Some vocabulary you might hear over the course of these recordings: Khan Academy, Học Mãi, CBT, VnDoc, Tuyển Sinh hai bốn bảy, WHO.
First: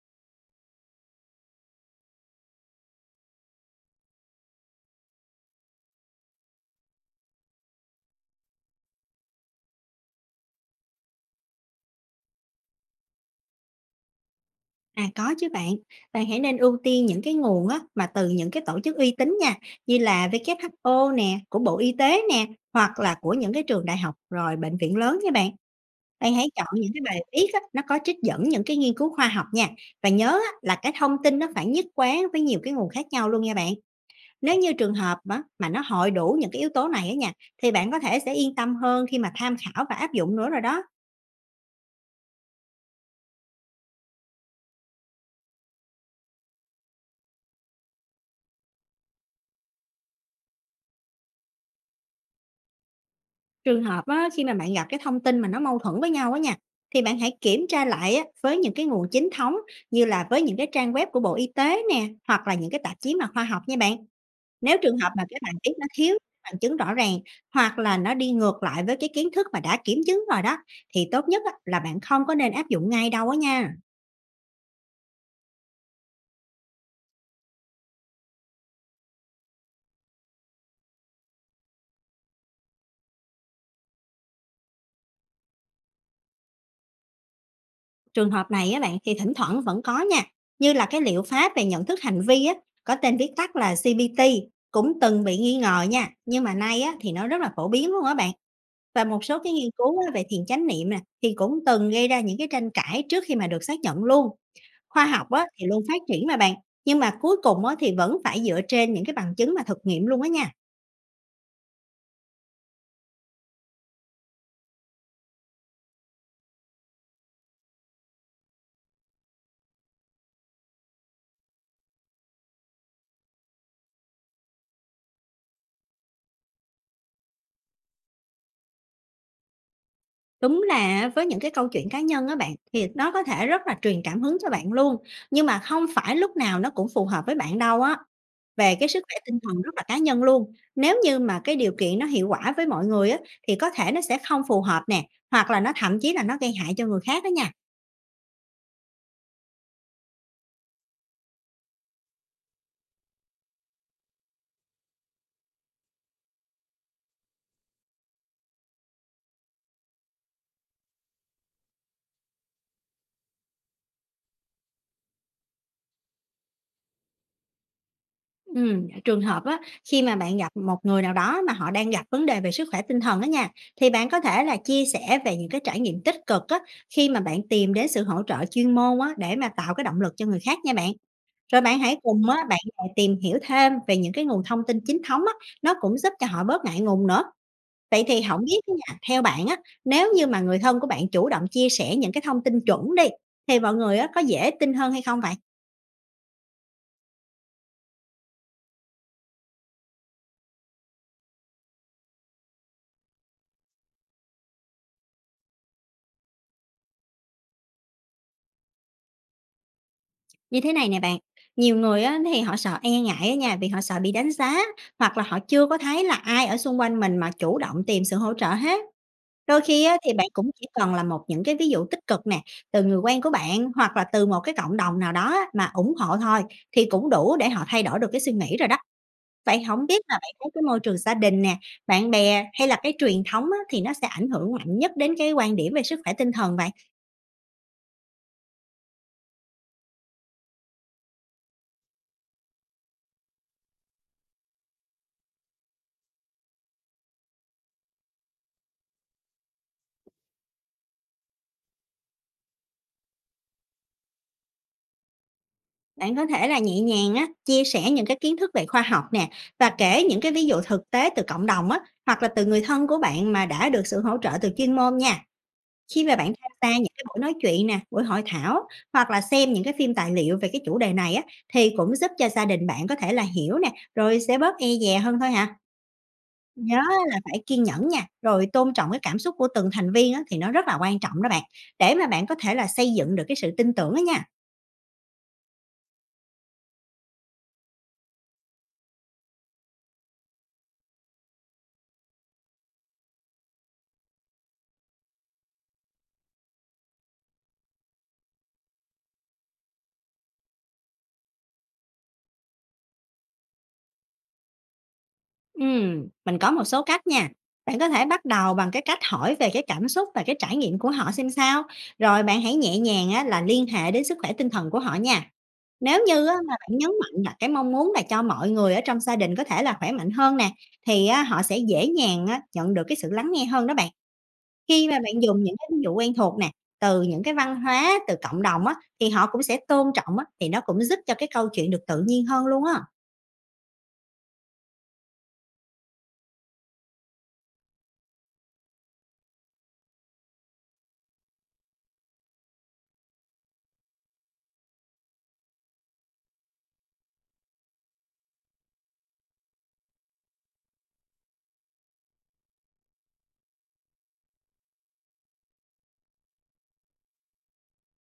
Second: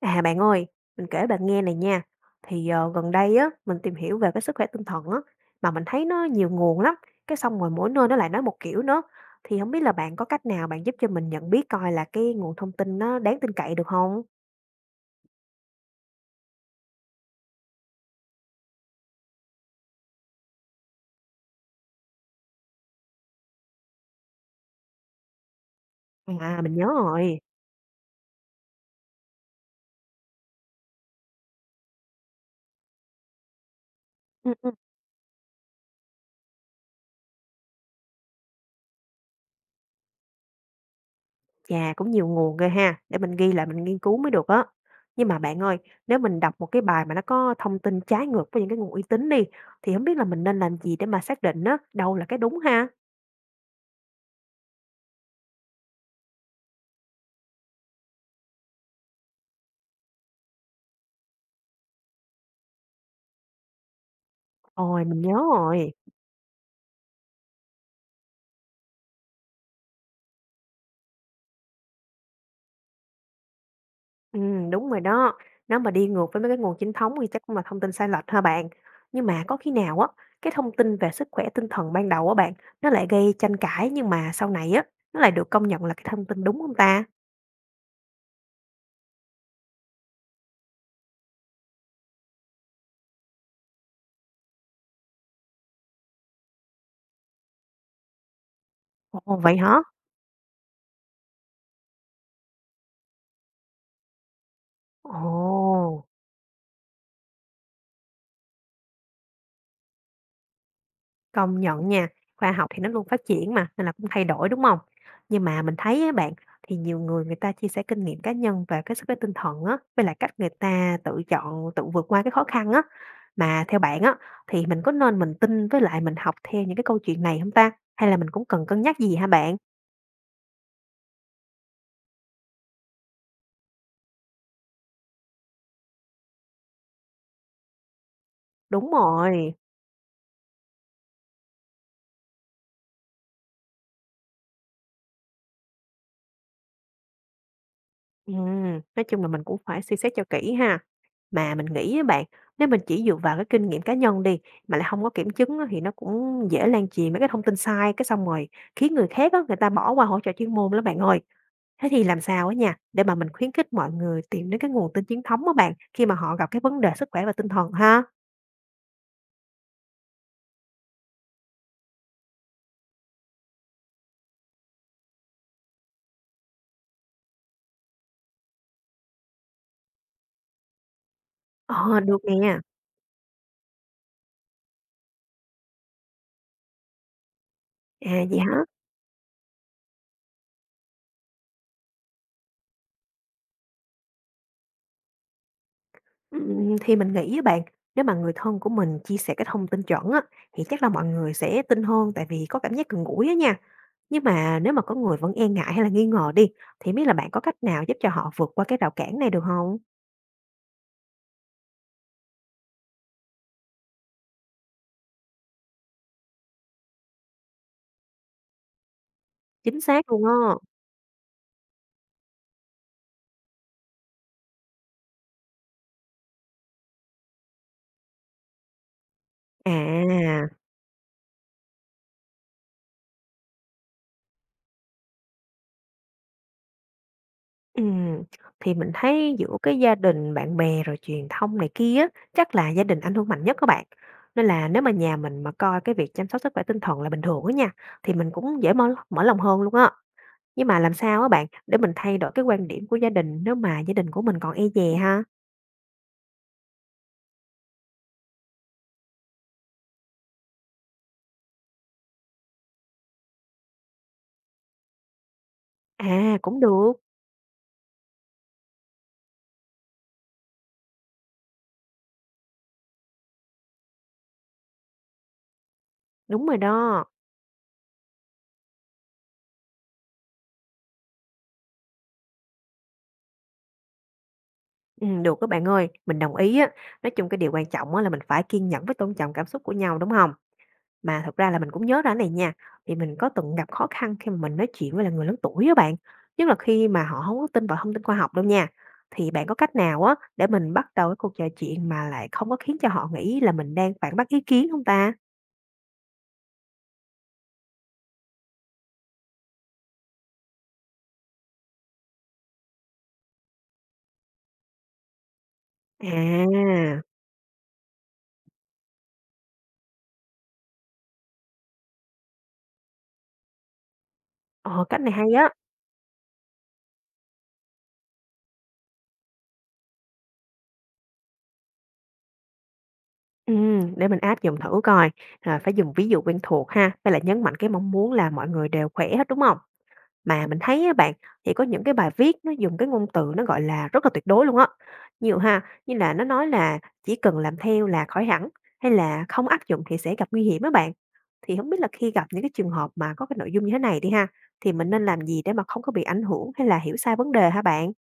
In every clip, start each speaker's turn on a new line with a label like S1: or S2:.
S1: À bạn ơi, mình kể bạn nghe này nha. Thì gần đây á, mình tìm hiểu về cái sức khỏe tinh thần á, mà mình thấy nó nhiều nguồn lắm. Cái xong rồi mỗi nơi nó lại nói một kiểu nữa. Thì không biết là bạn có cách nào bạn giúp cho mình nhận biết coi là cái nguồn thông tin nó đáng tin cậy được không?
S2: À, có chứ bạn. Bạn hãy nên ưu tiên những cái nguồn á, mà từ những cái tổ chức uy tín nha, như là WHO nè, của Bộ Y tế nè, hoặc là của những cái trường đại học rồi bệnh viện lớn nha bạn.
S1: Ừ.
S2: Bạn hãy
S1: À
S2: chọn
S1: mình nhớ
S2: những cái bài
S1: rồi.
S2: viết á, nó có trích dẫn những cái nghiên cứu khoa học nha. Và nhớ á, là cái thông tin nó phải nhất quán với nhiều cái nguồn khác nhau luôn nha bạn.
S1: Ừ,
S2: Nếu
S1: ừ.
S2: như trường hợp á, mà nó hội đủ những cái yếu tố này á nha, thì bạn có thể sẽ yên tâm hơn khi mà tham khảo và áp dụng nữa rồi đó.
S1: Chà, cũng nhiều nguồn ghê ha, để mình ghi lại mình nghiên cứu mới được á. Nhưng mà bạn ơi, nếu mình đọc một cái bài mà nó có thông tin trái ngược với những cái nguồn uy tín đi, thì không biết là mình nên làm gì để mà xác định á, đâu là cái đúng ha?
S2: Trường hợp á, khi mà bạn gặp cái thông tin mà nó mâu thuẫn với nhau á nha, thì bạn hãy kiểm tra lại á, với những cái nguồn chính thống như là với những cái trang web của Bộ Y tế nè, hoặc là những cái tạp chí mà khoa học nha bạn. Nếu trường
S1: Ôi
S2: hợp
S1: mình
S2: mà
S1: nhớ
S2: cái bài viết nó
S1: rồi.
S2: thiếu bằng chứng rõ ràng, hoặc là nó đi ngược lại với cái kiến thức mà đã kiểm chứng rồi đó, thì tốt nhất á, là bạn không có nên áp dụng ngay đâu á nha.
S1: Đúng rồi đó. Nếu mà đi ngược với mấy cái nguồn chính thống thì chắc cũng là thông tin sai lệch ha bạn. Nhưng mà có khi nào á, cái thông tin về sức khỏe tinh thần ban đầu á bạn, nó lại gây tranh cãi nhưng mà sau này á, nó lại được công nhận là cái thông tin đúng hông ta?
S2: Trường hợp này á bạn thì thỉnh thoảng vẫn có nha, như là cái liệu pháp về nhận thức hành vi á, có tên viết tắt là CBT, cũng từng bị nghi ngờ nha, nhưng mà nay á thì nó rất là phổ biến luôn á bạn. Và một
S1: Ồ,
S2: số cái
S1: vậy
S2: nghiên
S1: hả?
S2: cứu á, về thiền chánh niệm nè thì cũng từng gây ra những cái tranh cãi trước khi mà được xác nhận luôn. Khoa học á thì luôn
S1: Ồ!
S2: phát triển mà bạn, nhưng mà cuối cùng á thì vẫn phải dựa trên những cái bằng chứng mà thực nghiệm luôn á nha.
S1: Công nhận nha, khoa học thì nó luôn phát triển mà, nên là cũng thay đổi, đúng không? Nhưng mà mình thấy á bạn, thì nhiều người người ta chia sẻ kinh nghiệm cá nhân về cái sức khỏe tinh thần á, với lại cách người ta tự chọn, tự vượt qua cái khó khăn á. Mà theo bạn á, thì mình có nên mình tin với lại mình học theo những cái câu chuyện này không ta? Hay là mình cũng cần cân nhắc gì hả bạn?
S2: Đúng là với những cái câu chuyện cá nhân á bạn, thì nó có thể rất là truyền cảm hứng cho bạn luôn, nhưng mà không phải lúc nào nó cũng phù hợp với bạn đâu á. Về cái
S1: Đúng
S2: sức khỏe tinh
S1: rồi,
S2: thần rất là cá nhân luôn, nếu như mà cái điều kiện nó hiệu quả với mọi người á, thì có thể nó sẽ không phù hợp nè, hoặc là nó thậm chí là nó gây hại cho người khác đó nha.
S1: nói chung là mình cũng phải suy xét cho kỹ ha. Mà mình nghĩ á bạn, nếu mình chỉ dựa vào cái kinh nghiệm cá nhân đi, mà lại không có kiểm chứng á thì nó cũng dễ lan truyền mấy cái thông tin sai, cái xong rồi khiến người khác á, người ta bỏ qua hỗ trợ chuyên môn lắm bạn ơi. Thế thì làm sao á nha, để mà mình khuyến khích mọi người tìm đến cái nguồn tin chính thống á bạn, khi mà họ gặp cái vấn đề sức khỏe và tinh thần ha?
S2: Trường hợp á, khi mà bạn gặp một người nào đó mà họ đang gặp vấn đề về sức khỏe tinh thần đó nha, thì bạn có thể là chia sẻ về những cái trải nghiệm tích cực á, khi mà bạn tìm đến sự hỗ trợ chuyên môn á, để mà tạo cái động lực cho người khác nha bạn. Rồi bạn hãy
S1: Ờ, được
S2: cùng á, bạn
S1: nè.
S2: lại tìm hiểu thêm về những cái nguồn thông tin chính thống á, nó cũng giúp cho họ bớt ngại ngùng nữa. Vậy thì
S1: À, vậy
S2: không biết
S1: hả?
S2: á nha, theo bạn á, nếu như mà người thân của bạn chủ động chia sẻ những cái thông tin chuẩn đi, thì mọi người á, có dễ tin hơn hay không vậy?
S1: Ừm, thì mình nghĩ với bạn, nếu mà người thân của mình chia sẻ cái thông tin chuẩn á, thì chắc là mọi người sẽ tin hơn tại vì có cảm giác gần gũi á nha. Nhưng mà nếu mà có người vẫn e ngại hay là nghi ngờ đi, thì biết là bạn có cách nào giúp cho họ vượt qua cái rào cản này được không?
S2: Như thế này nè bạn, nhiều người á, thì họ sợ e ngại á nha, vì họ sợ bị đánh giá, hoặc là họ chưa có thấy là ai ở xung quanh mình mà chủ động tìm sự hỗ trợ hết. Đôi
S1: Chính
S2: khi á,
S1: xác
S2: thì
S1: luôn
S2: bạn
S1: á.
S2: cũng chỉ cần là một những cái ví dụ tích cực nè, từ người quen của bạn hoặc là từ một cái cộng đồng nào đó á, mà ủng hộ thôi, thì cũng đủ để họ thay đổi được cái suy nghĩ rồi đó. Vậy không biết là bạn
S1: À,
S2: thấy cái môi trường gia đình nè, bạn bè hay là cái truyền thống á, thì nó sẽ ảnh hưởng mạnh nhất đến cái quan điểm về sức khỏe tinh thần vậy?
S1: ừm, thì mình thấy giữa cái gia đình, bạn bè rồi truyền thông này kia á, chắc là gia đình ảnh hưởng mạnh nhất các bạn. Nên là nếu mà nhà mình mà coi cái việc chăm sóc sức khỏe tinh thần là bình thường á nha, thì mình cũng dễ mở mở lòng hơn luôn á. Nhưng mà làm sao á bạn để mình thay đổi cái quan điểm của gia đình nếu mà gia đình của mình còn e dè ha?
S2: Bạn có thể là nhẹ nhàng á, chia sẻ những cái kiến thức về khoa học nè, và kể những cái ví dụ thực tế từ cộng đồng á, hoặc là từ người thân của bạn mà đã được sự hỗ trợ từ chuyên môn nha. Khi mà bạn
S1: À,
S2: tham
S1: cũng
S2: gia những
S1: được,
S2: cái buổi nói chuyện nè, buổi hội thảo, hoặc là xem những cái phim tài liệu về cái chủ đề này á, thì cũng giúp cho gia đình bạn có thể là hiểu nè, rồi sẽ bớt e dè hơn thôi hả?
S1: đúng rồi
S2: Nhớ
S1: đó.
S2: là phải kiên nhẫn nha, rồi tôn trọng cái cảm xúc của từng thành viên á, thì nó rất là quan trọng đó bạn, để mà bạn có thể là xây dựng được cái sự tin tưởng đó nha.
S1: Được các bạn ơi, mình đồng ý á. Nói chung cái điều quan trọng á là mình phải kiên nhẫn với tôn trọng cảm xúc của nhau, đúng không? Mà thật ra là mình cũng nhớ ra cái này nha, thì mình có từng gặp khó khăn khi mà mình nói chuyện với là người lớn tuổi á bạn, nhất là khi mà họ không có tin vào thông tin khoa học đâu nha. Thì bạn có cách nào á để mình bắt đầu cái cuộc trò chuyện mà lại không có khiến cho họ nghĩ là mình đang phản bác ý kiến không ta?
S2: Mình có một số cách nha. Bạn có thể bắt đầu bằng cái cách hỏi về cái cảm xúc và cái trải nghiệm của họ xem sao. Rồi bạn hãy nhẹ nhàng á, là liên hệ đến sức khỏe tinh thần của họ nha. Nếu như á mà bạn nhấn
S1: À,
S2: mạnh là cái mong muốn là cho mọi người ở trong gia đình có thể là khỏe mạnh hơn nè, thì á họ sẽ dễ dàng á nhận được cái sự lắng nghe hơn đó bạn.
S1: ờ,
S2: Khi mà
S1: cách này
S2: bạn
S1: hay
S2: dùng
S1: á.
S2: những cái ví dụ quen thuộc nè, từ những cái văn hóa, từ cộng đồng á, thì họ cũng sẽ tôn trọng á, thì nó cũng giúp cho cái câu chuyện được tự nhiên hơn luôn á.
S1: Để mình áp dụng thử coi, là phải dùng ví dụ quen thuộc ha, hay là nhấn mạnh cái mong muốn là mọi người đều khỏe hết, đúng không? Mà mình thấy á bạn, thì có những cái bài viết nó dùng cái ngôn từ nó, gọi là, rất là tuyệt đối luôn á. Nhiều ha, như là nó nói là "Chỉ cần làm theo là khỏi hẳn" hay là "Không áp dụng thì sẽ gặp nguy hiểm" á bạn. Thì không biết là khi gặp những cái trường hợp mà có cái nội dung như thế này đi ha, thì mình nên làm gì để mà không có bị ảnh hưởng hay là hiểu sai vấn đề hả bạn?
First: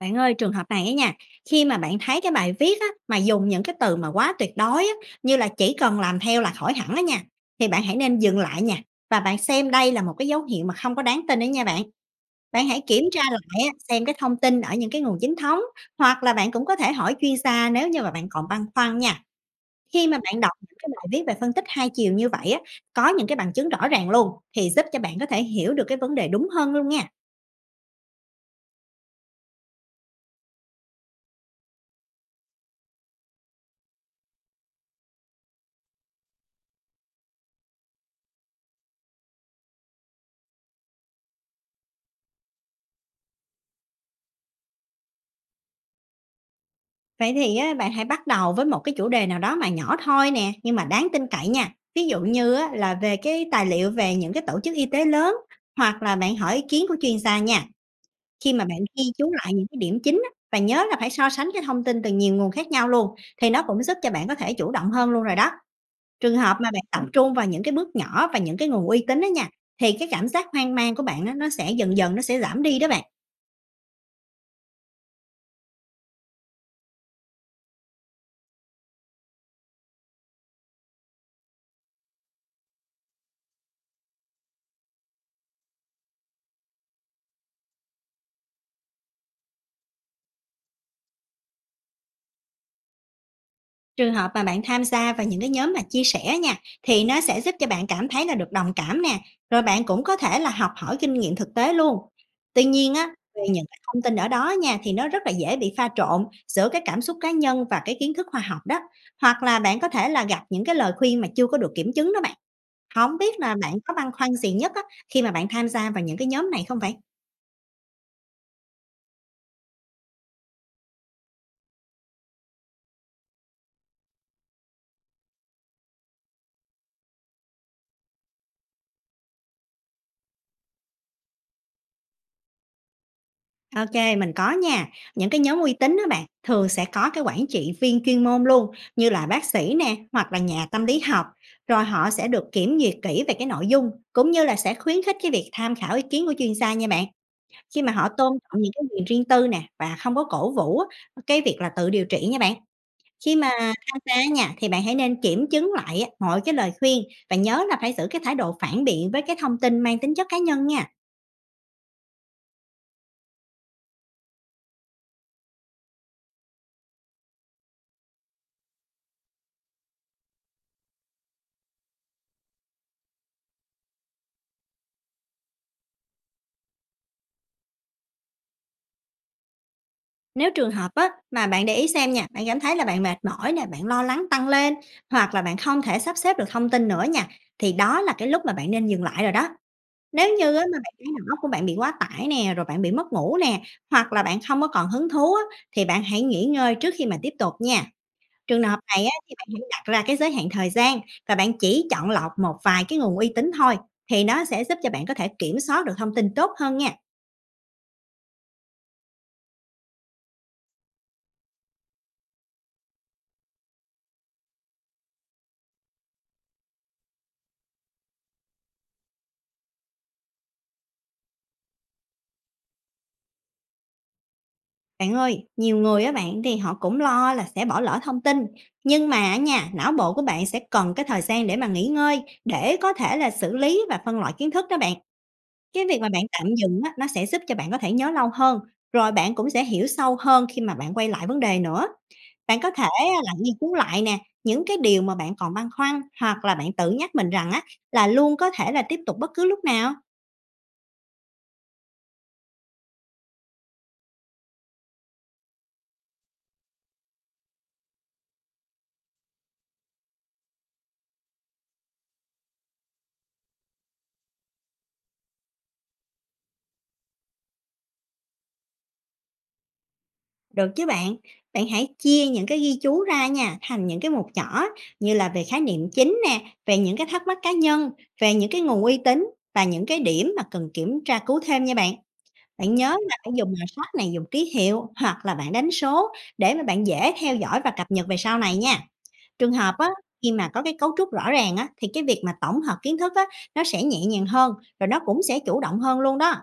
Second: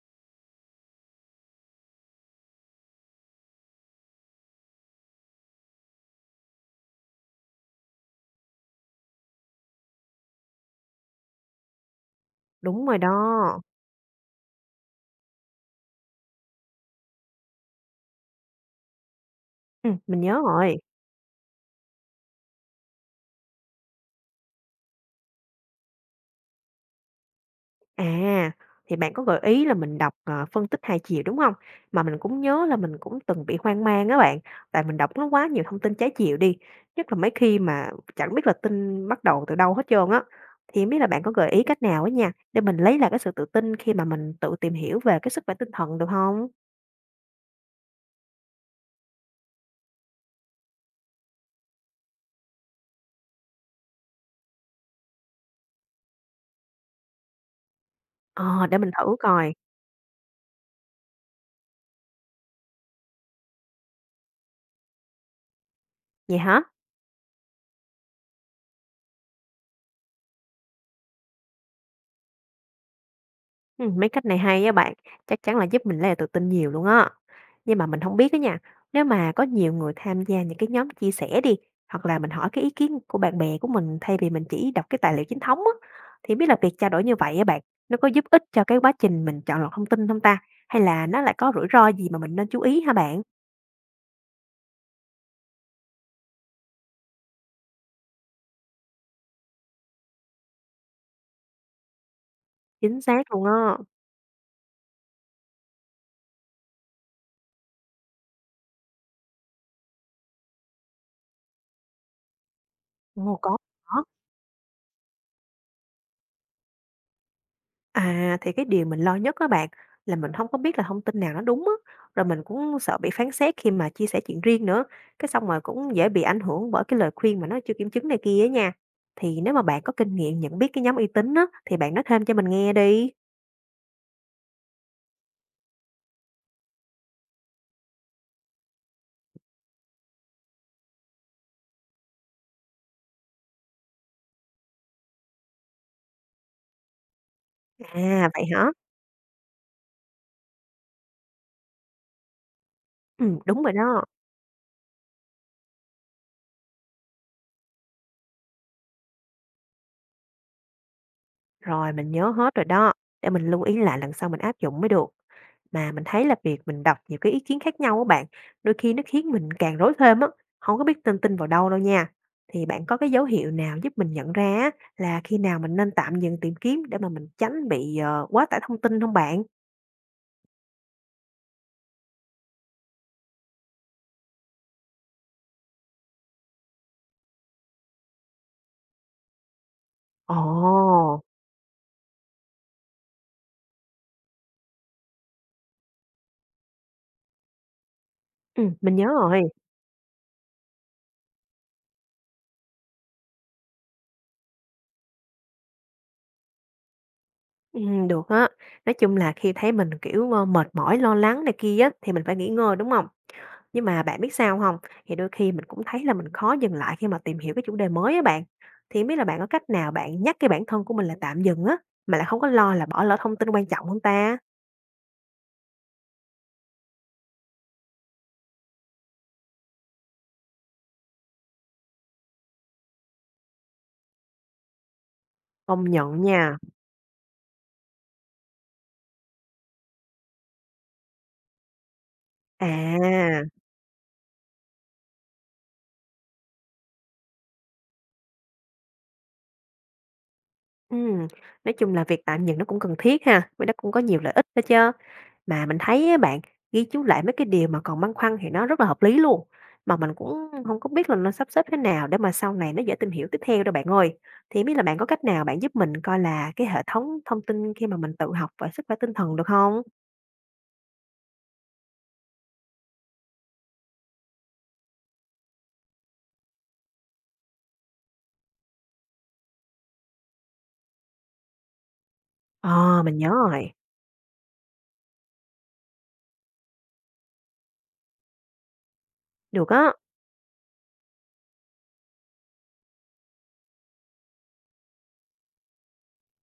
S2: Bạn ơi, trường hợp này á nha, khi mà bạn thấy cái bài viết á, mà dùng những cái từ mà quá tuyệt đối á, như là chỉ cần làm theo là khỏi hẳn á nha, thì bạn hãy nên dừng lại nha, và bạn xem đây là một cái dấu hiệu mà không có đáng tin đấy nha bạn. Bạn hãy
S1: Đúng rồi
S2: kiểm tra
S1: đó.
S2: lại á, xem cái thông tin ở những cái nguồn chính thống, hoặc là bạn cũng có thể hỏi chuyên gia nếu như mà bạn còn băn khoăn nha. Khi mà
S1: Mình
S2: bạn
S1: nhớ
S2: đọc
S1: rồi.
S2: những cái bài viết về phân tích hai chiều như vậy á, có những cái bằng chứng rõ ràng luôn, thì giúp cho bạn có thể hiểu được cái vấn đề đúng hơn luôn nha.
S1: À, thì bạn có gợi ý là mình đọc, phân tích hai chiều, đúng không? Mà mình cũng nhớ là mình cũng từng bị hoang mang á bạn, tại mình đọc nó quá nhiều thông tin trái chiều đi, nhất là mấy khi mà chẳng biết là tin bắt đầu từ đâu hết trơn á. Thì hông biết là bạn có gợi ý cách nào á nha, để mình lấy lại cái sự tự tin khi mà mình tự tìm hiểu về cái sức khỏe tinh thần được không?
S2: Vậy thì á, bạn hãy bắt đầu với một cái chủ đề nào đó mà nhỏ thôi nè, nhưng mà đáng tin cậy nha. Ví dụ như á, là về cái tài liệu về những cái tổ chức y tế lớn, hoặc là bạn hỏi ý kiến của chuyên gia nha. Khi mà
S1: Ờ,
S2: bạn
S1: để mình
S2: ghi
S1: thử
S2: chú lại
S1: coi.
S2: những cái điểm chính á, và nhớ là phải so sánh cái thông tin từ nhiều nguồn khác nhau luôn, thì nó cũng giúp cho bạn có thể chủ động hơn luôn rồi đó. Trường
S1: Vậy
S2: hợp
S1: hả?
S2: mà bạn tập trung vào những cái bước nhỏ và những cái nguồn uy tín đó nha, thì cái cảm giác hoang mang của bạn á, nó sẽ dần dần nó sẽ giảm đi đó bạn.
S1: Mấy cách này hay á bạn, chắc chắn là giúp mình lấy lại tự tin nhiều luôn á. Nhưng mà mình không biết á nha, nếu mà có nhiều người tham gia những cái nhóm chia sẻ đi, hoặc là mình hỏi cái ý kiến của bạn bè của mình thay vì mình chỉ đọc cái tài liệu chính thống á, thì biết là việc trao đổi như vậy á bạn, nó có giúp ích cho cái quá trình mình chọn lọc thông tin không ta? Hay là nó lại có rủi ro gì mà mình nên chú ý hả bạn?
S2: Trường hợp mà bạn tham gia vào những cái nhóm mà chia sẻ nha, thì nó sẽ giúp cho bạn cảm thấy là được đồng cảm nè, rồi bạn cũng có thể là học hỏi kinh nghiệm thực tế luôn. Tuy nhiên
S1: Chính
S2: á,
S1: xác
S2: về
S1: luôn
S2: những
S1: á.
S2: cái thông tin ở đó nha, thì nó rất là dễ bị pha trộn giữa cái cảm xúc cá nhân và cái kiến thức khoa học đó. Hoặc là bạn có thể là gặp những cái lời khuyên mà chưa có được kiểm chứng đó bạn. Không
S1: Ồ,
S2: biết là
S1: có.
S2: bạn có băn khoăn gì nhất á, khi mà bạn tham gia vào những cái nhóm này không vậy?
S1: À, thì cái điều mình lo nhất các bạn, là mình không có biết là thông tin nào nó đúng á, rồi mình cũng sợ bị phán xét khi mà chia sẻ chuyện riêng nữa, cái xong rồi cũng dễ bị ảnh hưởng bởi cái lời khuyên mà nó chưa kiểm chứng này kia á nha. Thì nếu mà bạn có kinh nghiệm nhận biết cái nhóm uy tín á, thì bạn nói thêm cho mình nghe đi.
S2: OK, mình có nha. Những cái nhóm uy tín đó bạn, thường sẽ có cái quản trị viên chuyên môn luôn, như là bác sĩ nè, hoặc là nhà tâm lý học, rồi họ sẽ được kiểm duyệt kỹ về cái nội dung, cũng như là sẽ khuyến khích cái việc tham khảo ý kiến của chuyên gia nha bạn. Khi mà họ
S1: À,
S2: tôn
S1: vậy
S2: trọng
S1: hả?
S2: những cái quyền riêng tư nè, và không có cổ vũ á, cái việc là tự điều trị nha bạn. Khi mà
S1: Đúng rồi
S2: tham
S1: đó.
S2: gia nha, thì bạn hãy nên kiểm chứng lại á, mọi cái lời khuyên, và nhớ là phải giữ cái thái độ phản biện với cái thông tin mang tính chất cá nhân nha.
S1: Rồi, mình nhớ hết rồi đó, để mình lưu ý lại lần sau mình áp dụng mới được. Mà mình thấy là việc mình đọc nhiều cái ý kiến khác nhau á bạn, đôi khi nó khiến mình càng rối thêm á, không có biết nên tin vào đâu đâu nha. Thì bạn có cái dấu hiệu nào giúp mình nhận ra á là khi nào mình nên tạm dừng tìm kiếm để mà mình tránh bị, quá tải thông tin không bạn?
S2: Nếu trường hợp á, mà bạn để ý xem nha, bạn cảm thấy là bạn mệt mỏi nè, bạn lo lắng tăng lên, hoặc là bạn không thể sắp xếp được thông tin nữa nha, thì đó là cái lúc mà bạn nên dừng lại rồi đó. Nếu
S1: Ồ!
S2: như á, mà bạn thấy đầu óc của bạn bị quá tải nè, rồi bạn bị mất ngủ nè, hoặc là bạn không có còn hứng thú á, thì bạn hãy nghỉ ngơi trước khi mà tiếp tục nha. Trường hợp
S1: Mình
S2: này
S1: nhớ
S2: á, thì
S1: rồi.
S2: bạn hãy đặt ra cái giới hạn thời gian và bạn chỉ chọn lọc một vài cái nguồn uy tín thôi, thì nó sẽ giúp cho bạn có thể kiểm soát được thông tin tốt hơn nha.
S1: Được á. Nói chung là khi thấy mình, kiểu, mệt mỏi, lo lắng này kia á thì mình phải nghỉ ngơi, đúng không? Nhưng mà bạn biết sao không? Thì đôi khi mình cũng thấy là mình khó dừng lại khi mà tìm hiểu cái chủ đề mới á bạn. Thì hông biết là bạn có cách nào bạn nhắc cái bản thân của mình là tạm dừng á, mà lại không có lo là bỏ lỡ thông tin quan trọng hông ta?
S2: Bạn ơi, nhiều người á bạn thì họ cũng lo là sẽ bỏ lỡ thông tin, nhưng mà á nha, não bộ của bạn sẽ cần cái thời gian để mà nghỉ ngơi, để có thể là xử lý và phân loại kiến thức đó bạn. Cái
S1: Công
S2: việc mà bạn
S1: nhận
S2: tạm
S1: nha.
S2: dừng á, nó sẽ giúp cho bạn có thể nhớ lâu hơn, rồi bạn cũng sẽ hiểu sâu hơn khi mà bạn quay lại vấn đề nữa. Bạn có thể á là
S1: À,
S2: nghiên cứu lại nè, những cái điều mà bạn còn băn khoăn, hoặc là bạn tự nhắc mình rằng á là luôn có thể là tiếp tục bất cứ lúc nào.
S1: ừm, nói chung là việc tạm dừng nó cũng cần thiết ha, với nó cũng có nhiều lợi ích đó chớ. Mà mình thấy á bạn, ghi chú lại mấy cái điều mà còn băn khoăn thì nó rất là hợp lý luôn, mà mình cũng không có biết là nó sắp xếp thế nào để mà sau này nó dễ tìm hiểu tiếp theo đâu bạn ơi. Thì hông biết là bạn có cách nào bạn giúp mình coi là cái hệ thống thông tin khi mà mình tự học về sức khỏe tinh thần được không?
S2: Được chứ bạn, bạn hãy chia những cái ghi chú ra nha, thành những cái mục nhỏ như là về khái niệm chính nè, về những cái thắc mắc cá nhân, về những cái nguồn uy tín và những cái điểm mà cần kiểm tra cứu thêm nha bạn. Bạn nhớ
S1: Ờ,
S2: là
S1: mình nhớ
S2: phải dùng màu
S1: rồi,
S2: sắc này, dùng ký hiệu hoặc là bạn đánh số để mà bạn dễ theo dõi và cập nhật về sau này nha. Trường
S1: được
S2: hợp á,
S1: á.
S2: khi mà có cái cấu trúc rõ ràng á, thì cái việc mà tổng hợp kiến thức á, nó sẽ nhẹ nhàng hơn, rồi nó cũng sẽ chủ động hơn luôn đó.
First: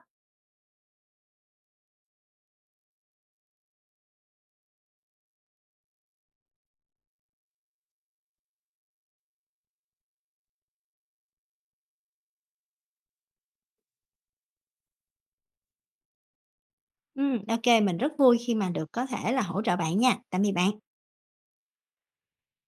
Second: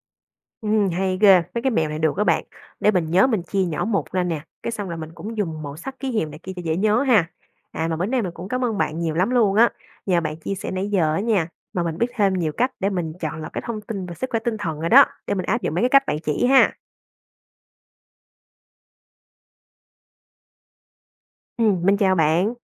S1: Hay ghê, mấy cái mẹo này được các bạn. Để mình nhớ mình chia nhỏ một ra nè, cái xong là mình cũng dùng màu sắc ký hiệu này kia cho dễ nhớ ha. À, mà bữa nay mình cũng cảm ơn bạn nhiều lắm luôn á. Nhờ bạn chia sẻ nãy giờ á nha, mà mình biết thêm nhiều cách để mình chọn lọc cái thông tin về sức khỏe tinh thần rồi đó, để mình áp dụng mấy cái cách bạn chỉ ha.
S2: Ừ, OK, mình rất vui khi mà được có thể là hỗ trợ bạn nha. Tạm biệt bạn.
S1: Mình chào bạn.